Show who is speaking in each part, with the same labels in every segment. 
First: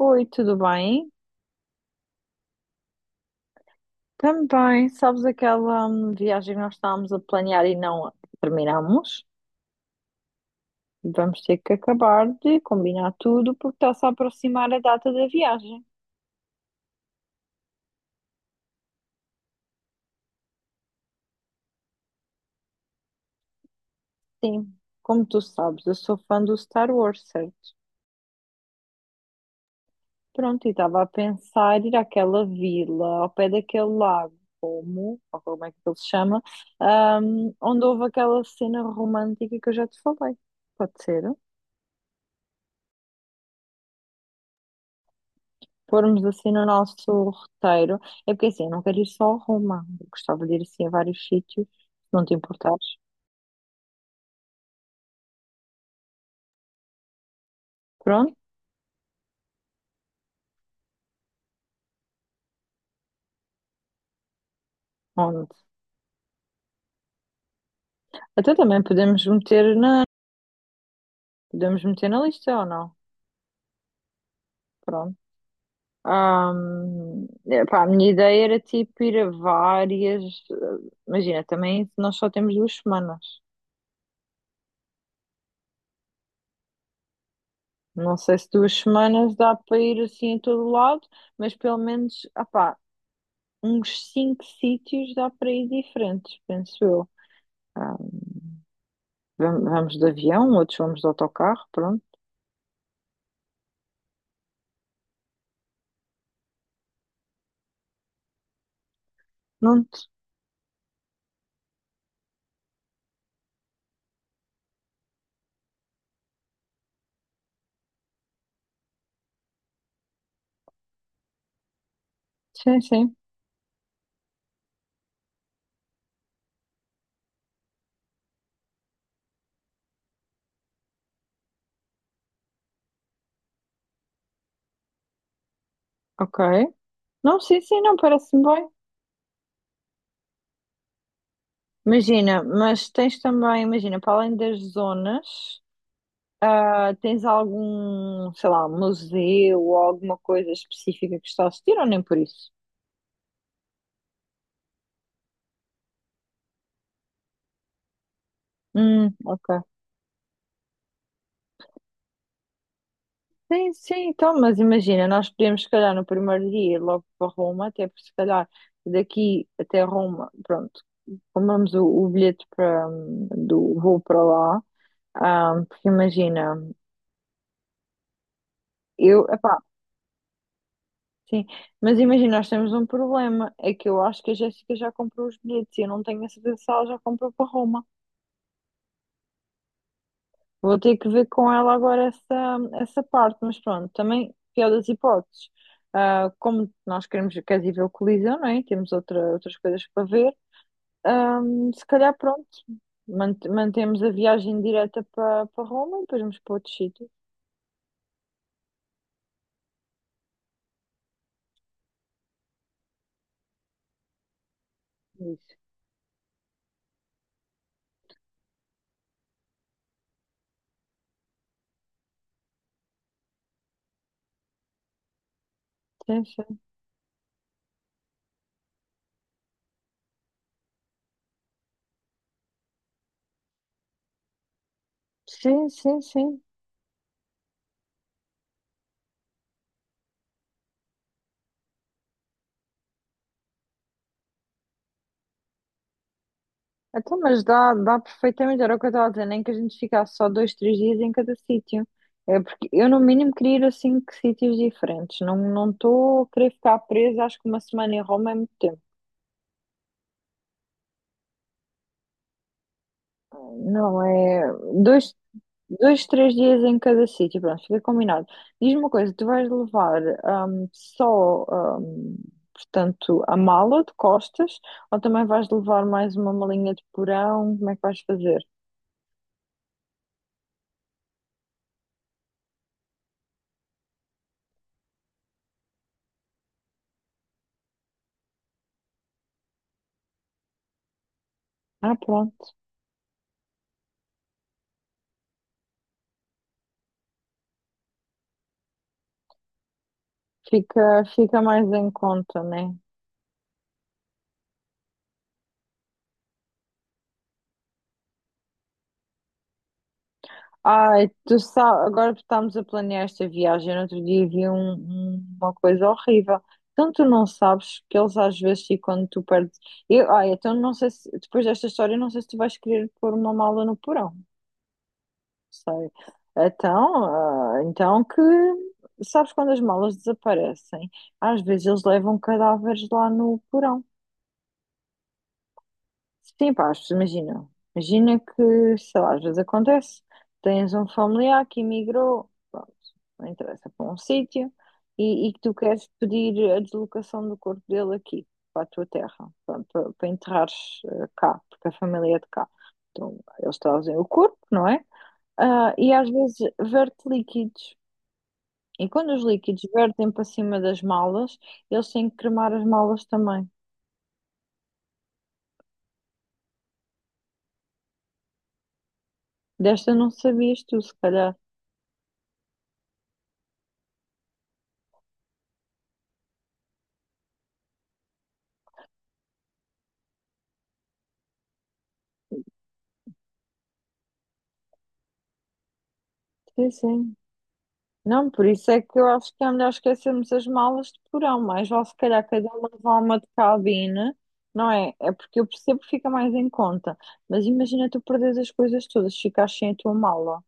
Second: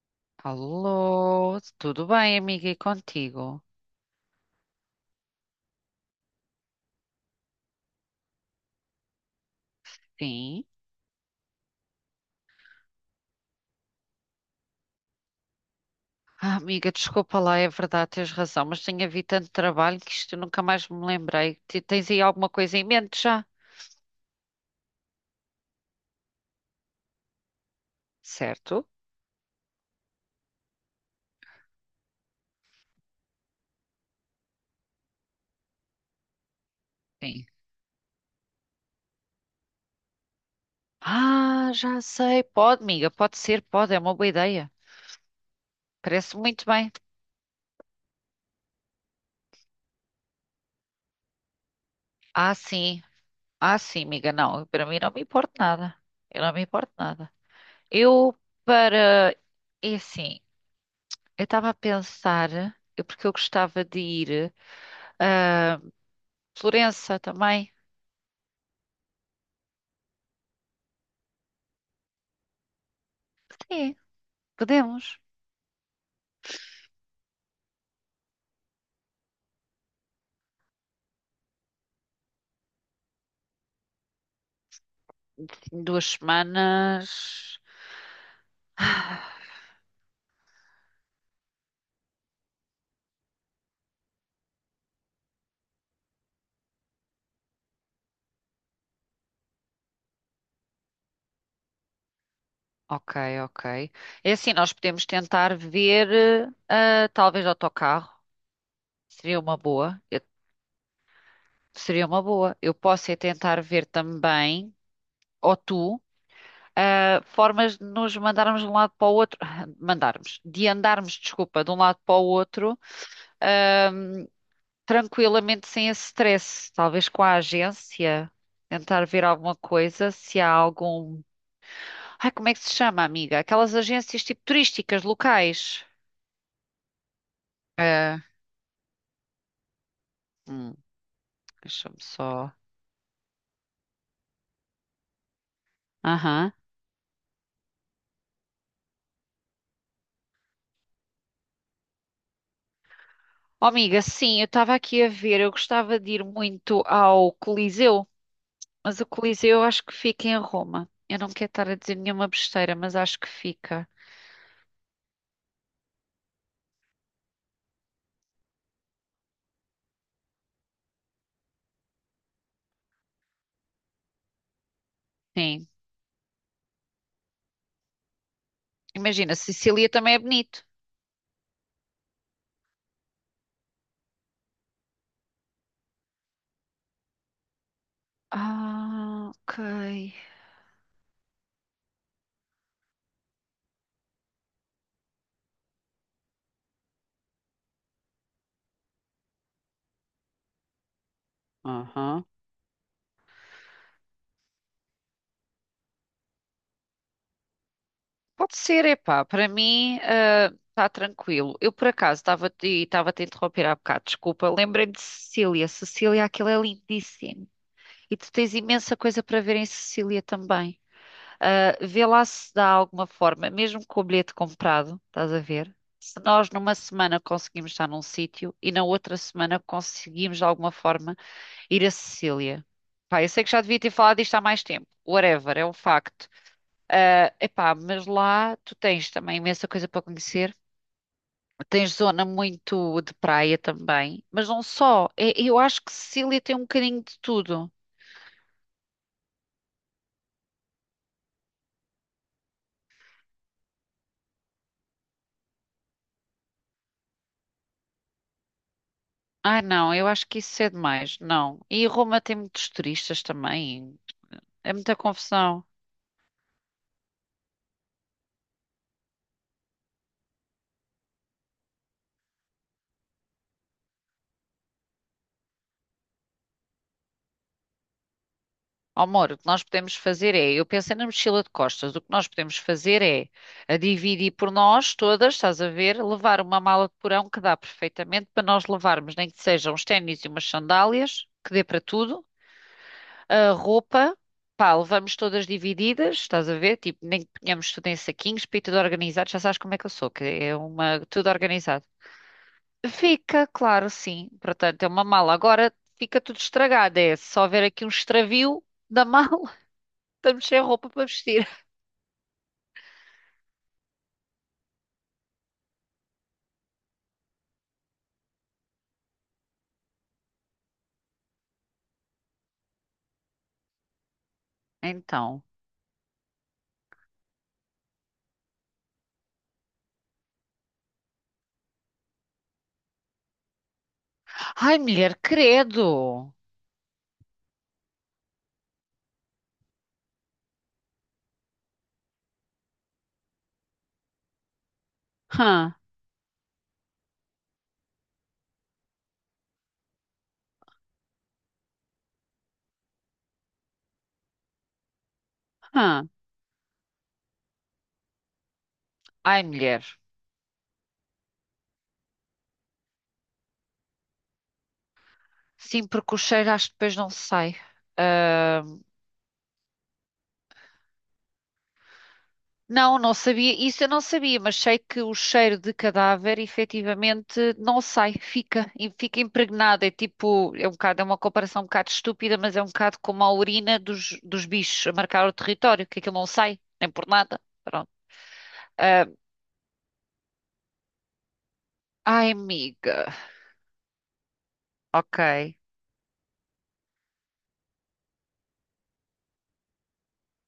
Speaker 1: Oi, tudo bem?
Speaker 2: Alô, tudo bem, amiga, e contigo?
Speaker 1: Também, sabes aquela viagem que nós estávamos a planear e não terminamos?
Speaker 2: Sim.
Speaker 1: Vamos ter que acabar de combinar tudo porque está-se a aproximar a data da viagem.
Speaker 2: Ah, amiga, desculpa lá, é verdade, tens razão, mas tenho havido tanto trabalho que isto eu nunca mais me lembrei. Tens aí alguma coisa em mente já?
Speaker 1: Sim, como tu sabes, eu sou fã do Star Wars, certo?
Speaker 2: Certo?
Speaker 1: Pronto, e estava a pensar ir àquela vila ao pé daquele lago, como, ou como é que ele se chama,
Speaker 2: Sim.
Speaker 1: onde houve aquela cena romântica que eu já te falei. Pode ser?
Speaker 2: Ah, já sei, pode, amiga, pode ser, pode, é uma boa ideia.
Speaker 1: Formos
Speaker 2: Parece
Speaker 1: assim no
Speaker 2: muito bem.
Speaker 1: nosso roteiro, é porque assim, eu não quero ir só a Roma, eu gostava de ir assim a vários sítios, se não te
Speaker 2: Ah,
Speaker 1: importares.
Speaker 2: sim, ah, sim, amiga, não, para mim não me importa nada. Eu não me importo nada.
Speaker 1: Pronto,
Speaker 2: Eu, para. É assim, eu estava a pensar, porque eu gostava de ir.
Speaker 1: onde?
Speaker 2: Ah, Florença também.
Speaker 1: Até também podemos meter na lista ou não?
Speaker 2: Sim,
Speaker 1: Pronto.
Speaker 2: podemos.
Speaker 1: Epá, a minha ideia era tipo ir a várias. Imagina, também nós só temos 2 semanas.
Speaker 2: Em duas semanas.
Speaker 1: Não sei se duas
Speaker 2: Ah,
Speaker 1: semanas dá para ir assim a todo lado, mas pelo menos, ah pá, uns 5 sítios dá para ir diferentes, penso eu. Ah, Vamos de avião, outros vamos de autocarro, pronto.
Speaker 2: ok, ok. É assim, nós podemos tentar ver, ah, talvez autocarro. Seria uma
Speaker 1: Não,
Speaker 2: boa. Seria uma boa. Eu posso é tentar ver também, ou tu, ah, formas de nos mandarmos de um lado para o outro. Mandarmos. De andarmos, desculpa, de um lado para o outro.
Speaker 1: sim, sim,
Speaker 2: Ah, tranquilamente sem esse stress, talvez com a agência, tentar ver alguma coisa, se há algum. Ai, como é que se chama, amiga? Aquelas agências tipo turísticas locais.
Speaker 1: ok. Não, sim, sim, não,
Speaker 2: É.
Speaker 1: parece-me bem.
Speaker 2: Hum, Deixa-me
Speaker 1: Imagina,
Speaker 2: só.
Speaker 1: mas tens também, imagina, para além das zonas,
Speaker 2: Aham.
Speaker 1: ah, tens algum, sei lá, museu ou alguma coisa específica que está a assistir ou nem por isso?
Speaker 2: Oh, amiga, sim, eu estava aqui a ver, eu gostava de ir muito ao Coliseu, mas o
Speaker 1: Ok.
Speaker 2: Coliseu eu acho que fica em Roma. Eu não quero estar a dizer nenhuma besteira, mas acho que
Speaker 1: Sim,
Speaker 2: fica.
Speaker 1: sim, então, mas imagina, nós podemos, se calhar, no primeiro dia ir logo para Roma, até porque, se calhar, daqui até Roma, pronto, compramos o bilhete para, do voo para lá. Ah,
Speaker 2: Sim.
Speaker 1: porque imagina, eu,
Speaker 2: Imagina,
Speaker 1: epá,
Speaker 2: Sicília também é bonito.
Speaker 1: sim, mas imagina, nós temos um problema, é que eu acho que a Jéssica já comprou os bilhetes e eu não tenho a certeza se ela já comprou para Roma.
Speaker 2: Ah, ok.
Speaker 1: Vou ter que ver com ela agora essa, essa parte, mas pronto, também, pior das hipóteses, ah, como nós queremos, queres ir ver o Coliseu, não é? Temos outra, outras coisas para ver, ah, se calhar
Speaker 2: Aham.
Speaker 1: pronto, mantemos a viagem direta para Roma e depois vamos para outro sítio.
Speaker 2: Pode ser, epá, para mim está tranquilo. Eu por acaso estava e estava a te interromper há bocado, desculpa. Lembrei-me de
Speaker 1: Isso.
Speaker 2: Sicília. Sicília, aquilo é lindíssimo. E tu tens imensa coisa para ver em Sicília também. Ah, vê lá se dá alguma forma, mesmo com o bilhete comprado, estás a ver? Se nós
Speaker 1: Sim,
Speaker 2: numa semana conseguimos estar num sítio e na outra semana conseguimos de alguma forma ir a Sicília. Pá, eu sei que já devia ter falado disto há mais tempo. Whatever, é
Speaker 1: sim,
Speaker 2: um
Speaker 1: sim, sim,
Speaker 2: facto.
Speaker 1: sim.
Speaker 2: Ah, epá, mas lá tu tens também imensa coisa para conhecer. Tens zona muito de praia também, mas não só. Eu acho que Sicília tem um bocadinho
Speaker 1: Então,
Speaker 2: de
Speaker 1: mas
Speaker 2: tudo.
Speaker 1: dá, dá perfeitamente, era o que eu estava a dizer, nem que a gente ficasse só dois, três dias em cada sítio. É porque eu, no mínimo, queria ir a 5 sítios diferentes. Não estou a querer ficar presa, acho que 1 semana em Roma é muito tempo.
Speaker 2: Ah, não, eu acho que isso é demais. Não. E Roma tem muitos turistas também.
Speaker 1: Não, é
Speaker 2: É muita
Speaker 1: dois,
Speaker 2: confusão.
Speaker 1: dois, três dias em cada sítio, pronto, fica combinado. Diz-me uma coisa, tu vais levar só, hum, portanto, a mala de costas ou também vais levar mais uma malinha de porão? Como é que vais fazer?
Speaker 2: Amor, o que nós podemos fazer é, eu pensei na mochila de costas, o que nós podemos fazer é a dividir por nós todas, estás a ver, levar uma mala de porão que dá perfeitamente para nós levarmos, nem que sejam uns ténis e umas sandálias, que dê para
Speaker 1: Ah,
Speaker 2: tudo.
Speaker 1: pronto.
Speaker 2: A roupa, pá, levamos todas divididas, estás a ver? Tipo, nem que ponhamos tudo em saquinhos, para ir tudo organizado, já sabes como é que eu sou, que é uma,
Speaker 1: Fica,
Speaker 2: tudo
Speaker 1: fica mais
Speaker 2: organizado.
Speaker 1: em conta, né?
Speaker 2: Fica, claro, sim. Portanto, é uma mala. Agora fica tudo estragado, é só ver aqui um extravio da mala, estamos sem roupa para
Speaker 1: Ai, tu
Speaker 2: vestir.
Speaker 1: sabe, agora que estamos a planear esta viagem. No outro dia vi uma coisa horrível. Então tu não sabes que eles às vezes e quando tu perdes. Eu, ai, então não sei se depois desta história não sei se tu vais querer pôr uma mala no porão.
Speaker 2: Então,
Speaker 1: Sei. Então, ah, então que sabes quando as malas desaparecem? Às vezes eles levam cadáveres lá no porão.
Speaker 2: ai, mulher, credo!
Speaker 1: Sim, pá, as imagina. Imagina que, sei lá, às vezes acontece, tens um familiar que emigrou, pronto, não interessa, para um sítio, e que tu
Speaker 2: Hã,
Speaker 1: queres pedir a deslocação do corpo dele aqui, para a tua terra, para, para, para enterrares eh, cá, porque a família é de cá. Então, eles trazem o corpo, não é? Ah, e
Speaker 2: hã.
Speaker 1: às vezes verte líquidos. E quando os
Speaker 2: Ai,
Speaker 1: líquidos
Speaker 2: mulher,
Speaker 1: vertem para cima das malas, eles têm que cremar as malas também.
Speaker 2: sim, porque o cheiro acho que depois não sai.
Speaker 1: Desta não sabias tu, se calhar.
Speaker 2: Não, não sabia, isso eu não sabia, mas sei que o cheiro de cadáver efetivamente não sai, fica, e fica impregnado. É tipo, é um bocado, é uma comparação um bocado estúpida, mas é um bocado como a urina dos bichos a marcar o território, que aquilo não sai,
Speaker 1: Sim,
Speaker 2: nem por
Speaker 1: sim.
Speaker 2: nada. Pronto.
Speaker 1: Não, por isso é que
Speaker 2: Ah,
Speaker 1: eu acho que é melhor esquecermos as malas de porão, mas vale se calhar
Speaker 2: ai,
Speaker 1: cada um levar
Speaker 2: amiga.
Speaker 1: uma de cabine, não é? É porque eu
Speaker 2: Ok.
Speaker 1: percebo que fica mais em conta, mas imagina tu perderes as coisas todas, ficares sem a tua mala.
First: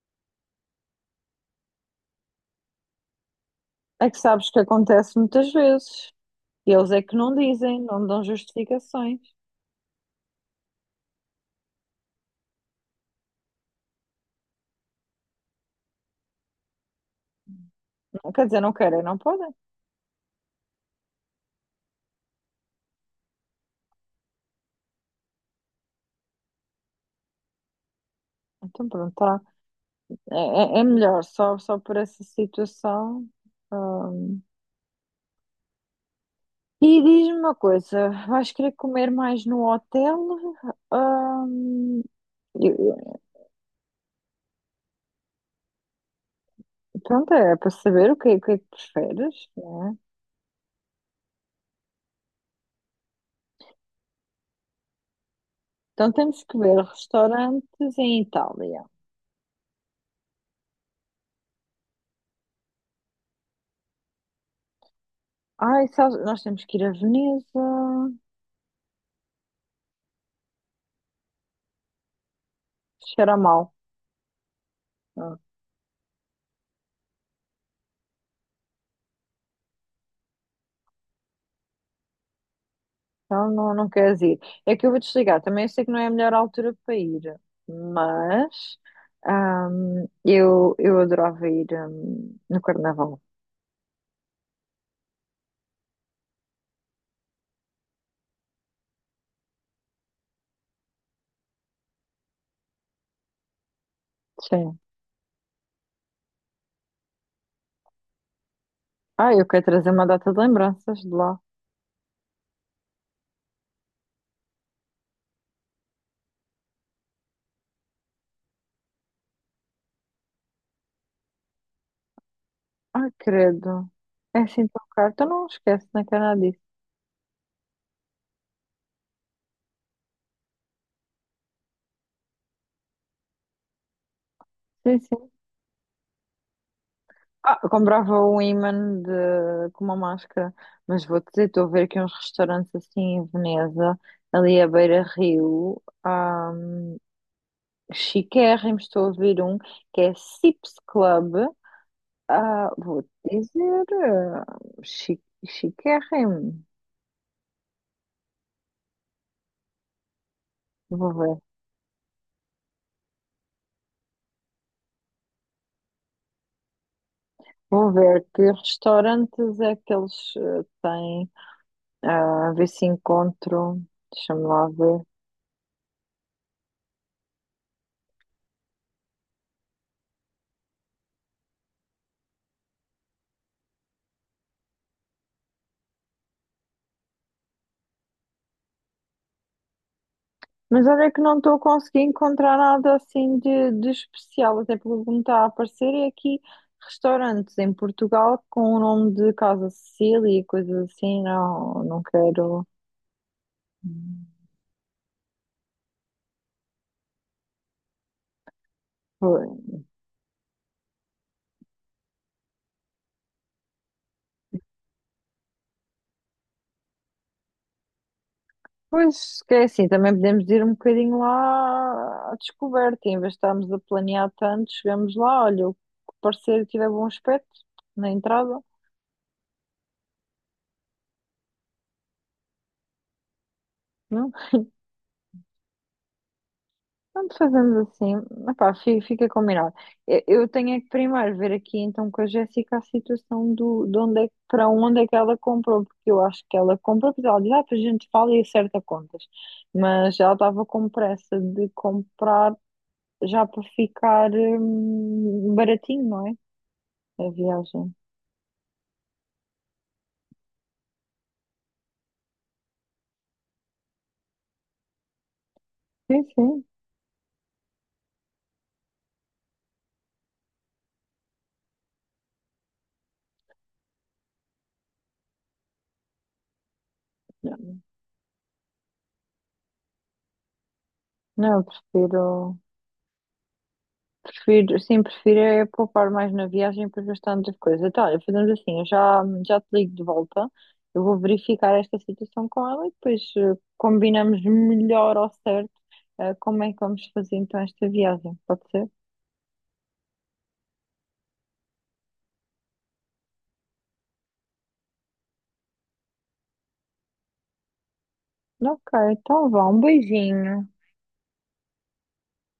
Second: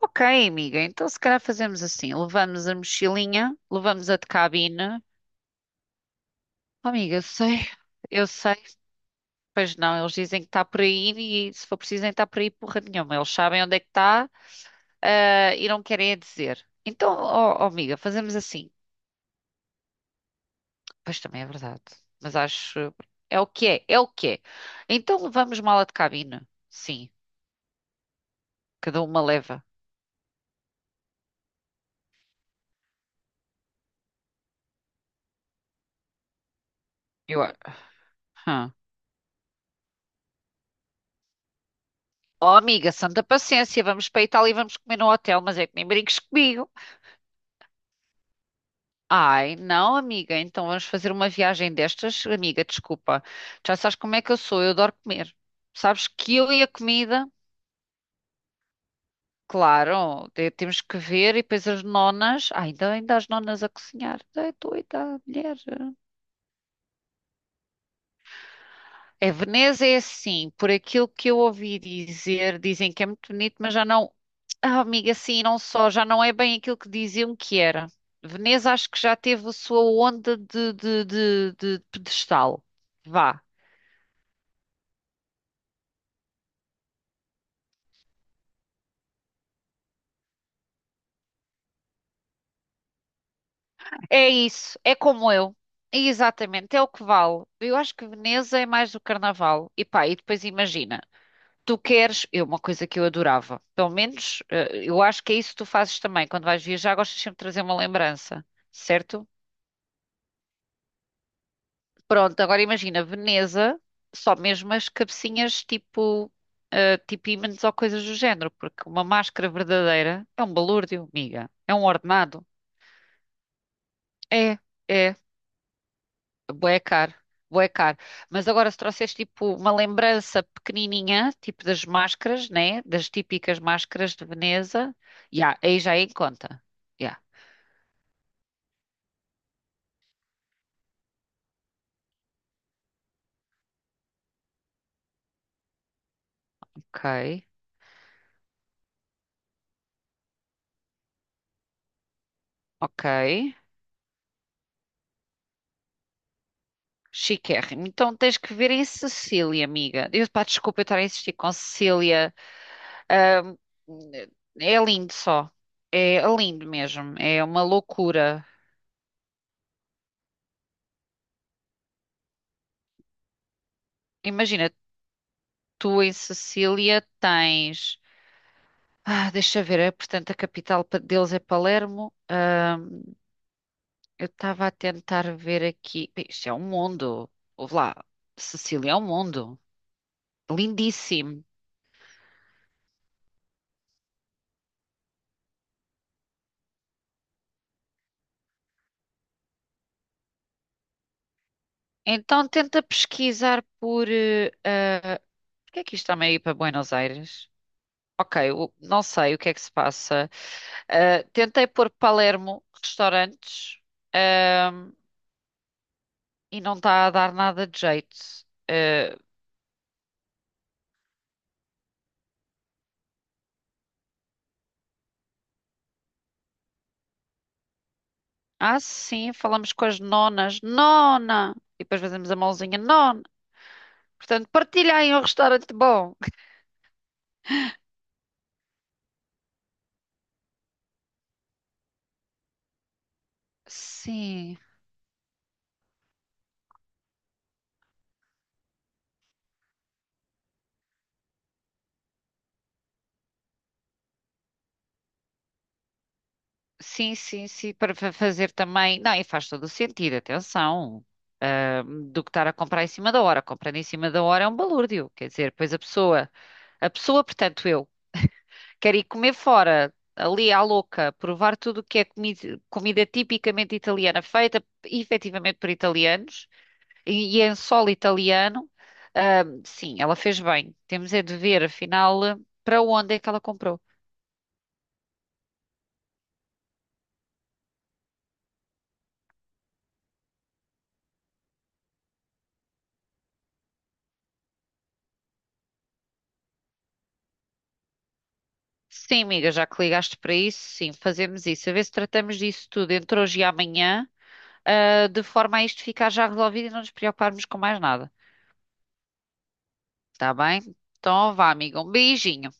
Speaker 2: Ok, amiga, então se calhar fazemos assim: levamos a mochilinha,
Speaker 1: É
Speaker 2: levamos a
Speaker 1: que
Speaker 2: de
Speaker 1: sabes que
Speaker 2: cabine.
Speaker 1: acontece muitas vezes, e
Speaker 2: Oh,
Speaker 1: eles é que
Speaker 2: amiga, eu
Speaker 1: não
Speaker 2: sei,
Speaker 1: dizem, não dão
Speaker 2: eu sei.
Speaker 1: justificações.
Speaker 2: Pois não, eles dizem que está por aí e se for preciso nem está por aí porra nenhuma. Eles sabem onde é que está, ah, e não querem é dizer. Então, ó ó, amiga, fazemos
Speaker 1: Quer dizer,
Speaker 2: assim.
Speaker 1: não querem, não podem.
Speaker 2: Pois também é verdade. Mas acho. É o que é, é o que é. Então levamos mala de cabine. Sim,
Speaker 1: Então
Speaker 2: cada
Speaker 1: pronto,
Speaker 2: uma
Speaker 1: tá.
Speaker 2: leva.
Speaker 1: É, é melhor, só, só por essa situação. Ah. E diz-me
Speaker 2: Eu... a-
Speaker 1: uma coisa, vais querer
Speaker 2: Hã.
Speaker 1: comer mais no hotel? Ah,
Speaker 2: Oh,
Speaker 1: E,
Speaker 2: amiga,
Speaker 1: e,
Speaker 2: santa paciência, vamos para a Itália e vamos comer no hotel, mas é que nem brinques comigo.
Speaker 1: pronto, é para saber o que, o que é que preferes.
Speaker 2: Ai, não, amiga, então vamos fazer uma viagem destas? Amiga, desculpa, já sabes como é que eu sou, eu adoro comer. Sabes
Speaker 1: Então
Speaker 2: que
Speaker 1: temos
Speaker 2: eu
Speaker 1: que
Speaker 2: e a
Speaker 1: ver
Speaker 2: comida,
Speaker 1: restaurantes em Itália.
Speaker 2: claro, temos que ver e depois as nonas, ai, ainda, ainda as nonas a cozinhar, é doida, mulher.
Speaker 1: Ai, sabes, nós temos que ir a Veneza.
Speaker 2: É, Veneza é assim, por aquilo que eu ouvi dizer, dizem que é muito
Speaker 1: Cheira
Speaker 2: bonito,
Speaker 1: mal.
Speaker 2: mas já não, ah, amiga,
Speaker 1: Ah,
Speaker 2: sim, não só, já não é bem aquilo que diziam que era. Veneza acho que já teve a sua onda de pedestal. Vá.
Speaker 1: então não, não queres ir. É que eu vou desligar. Também eu sei que não é a melhor altura para ir, mas eu adorava ir no Carnaval.
Speaker 2: É isso, é como eu. Exatamente, é o que vale. Eu acho que Veneza é mais o carnaval. E pá, e depois imagina, tu queres, é uma coisa que eu adorava, pelo menos
Speaker 1: Sim.
Speaker 2: eh, eu acho que é isso que tu fazes também, quando vais viajar, gostas sempre de trazer uma lembrança, certo?
Speaker 1: Ai, eu quero trazer uma data de lembranças de lá.
Speaker 2: Pronto, agora imagina, Veneza, só mesmo as cabecinhas tipo, eh, tipo ímãs ou coisas do género, porque uma máscara verdadeira é um balúrdio, amiga, é um ordenado.
Speaker 1: Ai, credo. É
Speaker 2: É,
Speaker 1: assim tão caro.
Speaker 2: é.
Speaker 1: Então não esquece, não é que é nada disso.
Speaker 2: Bué caro, bué caro. Mas agora se trouxeres tipo uma lembrança pequenininha, tipo das máscaras, né? Das típicas máscaras de Veneza,
Speaker 1: Sim, sim.
Speaker 2: já, aí já é em conta. Já,
Speaker 1: Ah, eu comprava um imã de, com uma máscara, mas vou-te dizer, estou a ver aqui uns restaurantes assim em Veneza, ali à beira-rio, um,
Speaker 2: ok,
Speaker 1: chiquérrimos, estou a ouvir um que é Sips Club, ah,
Speaker 2: ok.
Speaker 1: vou-te dizer, ah, chi, chiquérrimo,
Speaker 2: Chiquérrimo. Então tens que ver em Sicília, amiga. Eu, pá, desculpa eu estar a
Speaker 1: vou
Speaker 2: insistir
Speaker 1: ver,
Speaker 2: com Sicília. Ahm, É lindo só. É lindo mesmo. É uma
Speaker 1: vou ver
Speaker 2: loucura.
Speaker 1: que restaurantes é que eles ah, têm. Ah, a ver se encontro, deixa-me lá
Speaker 2: Imagina,
Speaker 1: ver.
Speaker 2: tu em Sicília tens. Ah, deixa ver, é, portanto, a capital deles é Palermo. Eu estava a tentar ver aqui. Bem, isto é um mundo. Ouve lá, Sicília é um mundo.
Speaker 1: Mas olha que não
Speaker 2: Lindíssimo.
Speaker 1: estou a conseguir encontrar nada assim de especial, até porque o que me está a aparecer é aqui restaurantes em Portugal com o nome de Casa Cecília e coisas assim, não, não
Speaker 2: Então
Speaker 1: quero.
Speaker 2: tenta pesquisar por. Eh, ah, por que é que isto está ir para Buenos Aires? Ok, não sei o
Speaker 1: Pois,
Speaker 2: que é que se passa. Ah, tentei pôr Palermo, restaurantes, ahm, e não está a dar nada de jeito. Ah,
Speaker 1: pois, que é assim, também podemos ir um bocadinho lá à descoberta, em vez de estarmos a planear tanto, chegamos lá, olha, o que parecer que tiver bom aspecto na entrada.
Speaker 2: ah, sim, falamos com as nonas. Nona! E depois fazemos a mãozinha. Nona! Portanto, partilhem um restaurante bom.
Speaker 1: Pronto, fazemos assim. Epá, fica combinado. Eu tenho é que primeiro ver aqui então com a Jéssica a situação do, de onde é,
Speaker 2: Sim,
Speaker 1: para onde é que ela comprou, porque eu acho que ela comprou, porque ela diz, ah, para a gente fala e acerta contas. Mas ela estava com pressa de comprar já para ficar baratinho, não é?
Speaker 2: sim,
Speaker 1: A
Speaker 2: sim, sim,
Speaker 1: viagem.
Speaker 2: para fazer também. Não, e faz todo o sentido, atenção. Ah, do que estar a comprar em cima da hora. Comprando em cima da hora é um balúrdio. Quer dizer, pois
Speaker 1: Sim, sim.
Speaker 2: a pessoa, portanto, eu, quer ir comer fora, ali à louca, provar tudo o que é comida, comida tipicamente italiana, feita efetivamente por italianos. E em solo italiano, ah, sim, ela fez bem. Temos é de
Speaker 1: Não,
Speaker 2: ver,
Speaker 1: eu
Speaker 2: afinal, eh,
Speaker 1: prefiro.
Speaker 2: para onde é que ela comprou.
Speaker 1: Prefiro, sim, prefiro é poupar mais na viagem para gastar outras coisas. Então, olha, fazemos assim, eu já, já te ligo de volta, eu vou verificar esta situação com ela e depois eh, combinamos melhor ao certo eh, como é que vamos fazer então esta viagem, pode ser?
Speaker 2: Sim, amiga, já que ligaste para isso, sim, fazemos isso. A ver se tratamos disso tudo entre hoje e amanhã, ah, de forma a isto ficar já resolvido e não nos preocuparmos com mais nada.
Speaker 1: Ok, então vá, um
Speaker 2: Está bem?
Speaker 1: beijinho.
Speaker 2: Então, vá, amiga, um beijinho.